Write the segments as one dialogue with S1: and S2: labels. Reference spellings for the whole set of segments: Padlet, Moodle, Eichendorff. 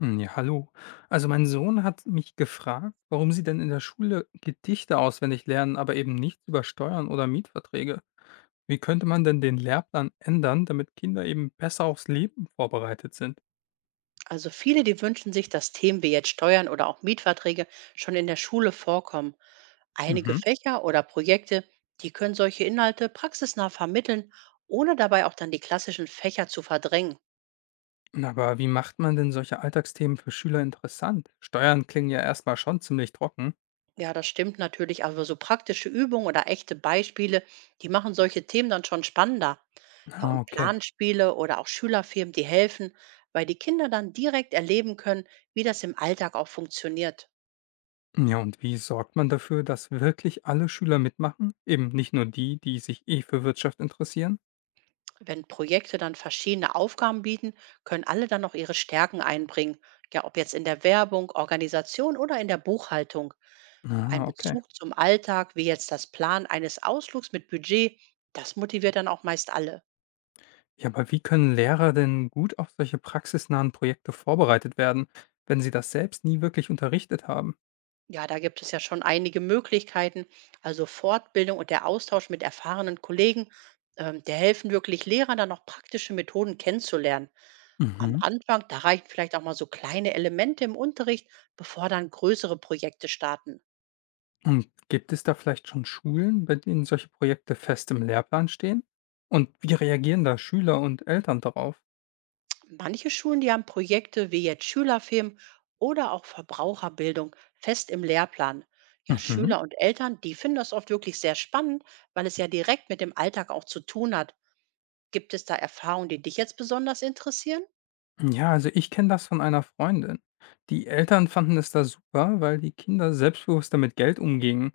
S1: Hm, ja, hallo. Also mein Sohn hat mich gefragt, warum sie denn in der Schule Gedichte auswendig lernen, aber eben nichts über Steuern oder Mietverträge. Wie könnte man denn den Lehrplan ändern, damit Kinder eben besser aufs Leben vorbereitet sind?
S2: Also viele, die wünschen sich, dass Themen wie jetzt Steuern oder auch Mietverträge schon in der Schule vorkommen. Einige
S1: Mhm.
S2: Fächer oder Projekte, die können solche Inhalte praxisnah vermitteln, ohne dabei auch dann die klassischen Fächer zu verdrängen.
S1: Aber wie macht man denn solche Alltagsthemen für Schüler interessant? Steuern klingen ja erstmal schon ziemlich trocken.
S2: Ja, das stimmt natürlich, aber so praktische Übungen oder echte Beispiele, die machen solche Themen dann schon spannender. Ja,
S1: Ah,
S2: und
S1: okay.
S2: Planspiele oder auch Schülerfirmen, die helfen, weil die Kinder dann direkt erleben können, wie das im Alltag auch funktioniert.
S1: Ja, und wie sorgt man dafür, dass wirklich alle Schüler mitmachen? Eben nicht nur die, die sich eh für Wirtschaft interessieren?
S2: Wenn Projekte dann verschiedene Aufgaben bieten, können alle dann noch ihre Stärken einbringen. Ja, ob jetzt in der Werbung, Organisation oder in der Buchhaltung. Ein
S1: Ah, okay.
S2: Bezug zum Alltag, wie jetzt das Plan eines Ausflugs mit Budget, das motiviert dann auch meist alle.
S1: Ja, aber wie können Lehrer denn gut auf solche praxisnahen Projekte vorbereitet werden, wenn sie das selbst nie wirklich unterrichtet haben?
S2: Ja, da gibt es ja schon einige Möglichkeiten. Also Fortbildung und der Austausch mit erfahrenen Kollegen, der helfen wirklich Lehrern dann auch praktische Methoden kennenzulernen. Am
S1: Mhm.
S2: Anfang, da reichen vielleicht auch mal so kleine Elemente im Unterricht, bevor dann größere Projekte starten.
S1: Und gibt es da vielleicht schon Schulen, bei denen solche Projekte fest im Lehrplan stehen? Und wie reagieren da Schüler und Eltern darauf?
S2: Manche Schulen, die haben Projekte wie jetzt Schülerfilm oder auch Verbraucherbildung fest im Lehrplan. Ja,
S1: Mhm.
S2: Schüler und Eltern, die finden das oft wirklich sehr spannend, weil es ja direkt mit dem Alltag auch zu tun hat. Gibt es da Erfahrungen, die dich jetzt besonders interessieren?
S1: Ja, also ich kenne das von einer Freundin. Die Eltern fanden es da super, weil die Kinder selbstbewusster mit Geld umgingen.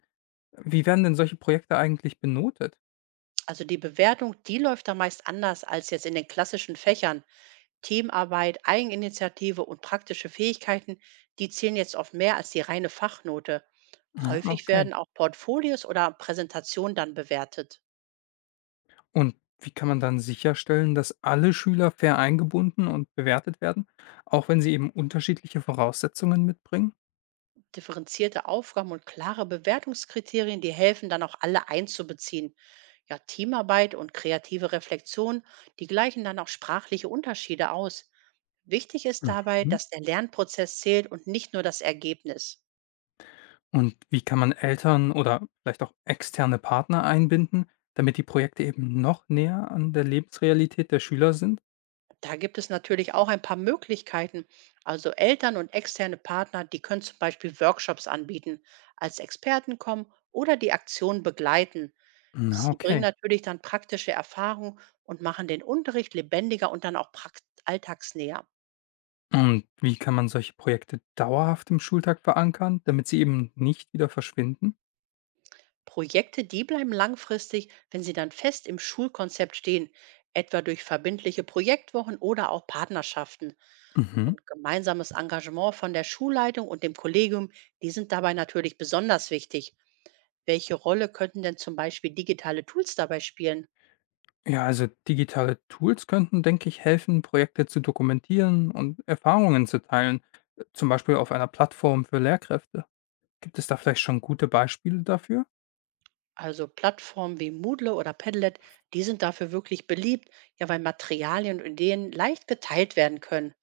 S1: Wie werden denn solche Projekte eigentlich benotet?
S2: Also die Bewertung, die läuft da meist anders als jetzt in den klassischen Fächern. Teamarbeit, Eigeninitiative und praktische Fähigkeiten, die zählen jetzt oft mehr als die reine Fachnote.
S1: Ja.
S2: Häufig
S1: Okay.
S2: werden auch Portfolios oder Präsentationen dann bewertet.
S1: Und wie kann man dann sicherstellen, dass alle Schüler fair eingebunden und bewertet werden, auch wenn sie eben unterschiedliche Voraussetzungen mitbringen?
S2: Differenzierte Aufgaben und klare Bewertungskriterien, die helfen dann auch alle einzubeziehen. Ja, Teamarbeit und kreative Reflexion, die gleichen dann auch sprachliche Unterschiede aus. Wichtig ist dabei,
S1: Mhm.
S2: dass der Lernprozess zählt und nicht nur das Ergebnis.
S1: Und wie kann man Eltern oder vielleicht auch externe Partner einbinden, damit die Projekte eben noch näher an der Lebensrealität der Schüler sind?
S2: Da gibt es natürlich auch ein paar Möglichkeiten. Also Eltern und externe Partner, die können zum Beispiel Workshops anbieten, als Experten kommen oder die Aktion begleiten.
S1: Na,
S2: Sie bringen
S1: okay.
S2: natürlich dann praktische Erfahrung und machen den Unterricht lebendiger und dann auch alltagsnäher.
S1: Und wie kann man solche Projekte dauerhaft im Schultag verankern, damit sie eben nicht wieder verschwinden?
S2: Projekte, die bleiben langfristig, wenn sie dann fest im Schulkonzept stehen, etwa durch verbindliche Projektwochen oder auch Partnerschaften.
S1: Mhm.
S2: Und gemeinsames Engagement von der Schulleitung und dem Kollegium, die sind dabei natürlich besonders wichtig. Welche Rolle könnten denn zum Beispiel digitale Tools dabei spielen?
S1: Ja, also digitale Tools könnten, denke ich, helfen, Projekte zu dokumentieren und Erfahrungen zu teilen, zum Beispiel auf einer Plattform für Lehrkräfte. Gibt es da vielleicht schon gute Beispiele dafür?
S2: Also Plattformen wie Moodle oder Padlet, die sind dafür wirklich beliebt, ja, weil Materialien und Ideen leicht geteilt werden können.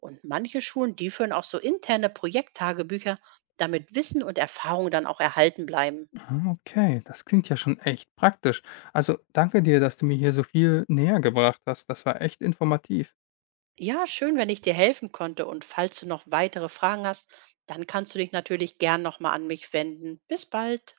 S2: Und manche Schulen, die führen auch so interne Projekttagebücher, damit Wissen und Erfahrung dann auch erhalten bleiben.
S1: Ah, okay, das klingt ja schon echt praktisch. Also danke dir, dass du mir hier so viel näher gebracht hast. Das war echt informativ.
S2: Ja, schön, wenn ich dir helfen konnte. Und falls du noch weitere Fragen hast, dann kannst du dich natürlich gern nochmal an mich wenden. Bis bald.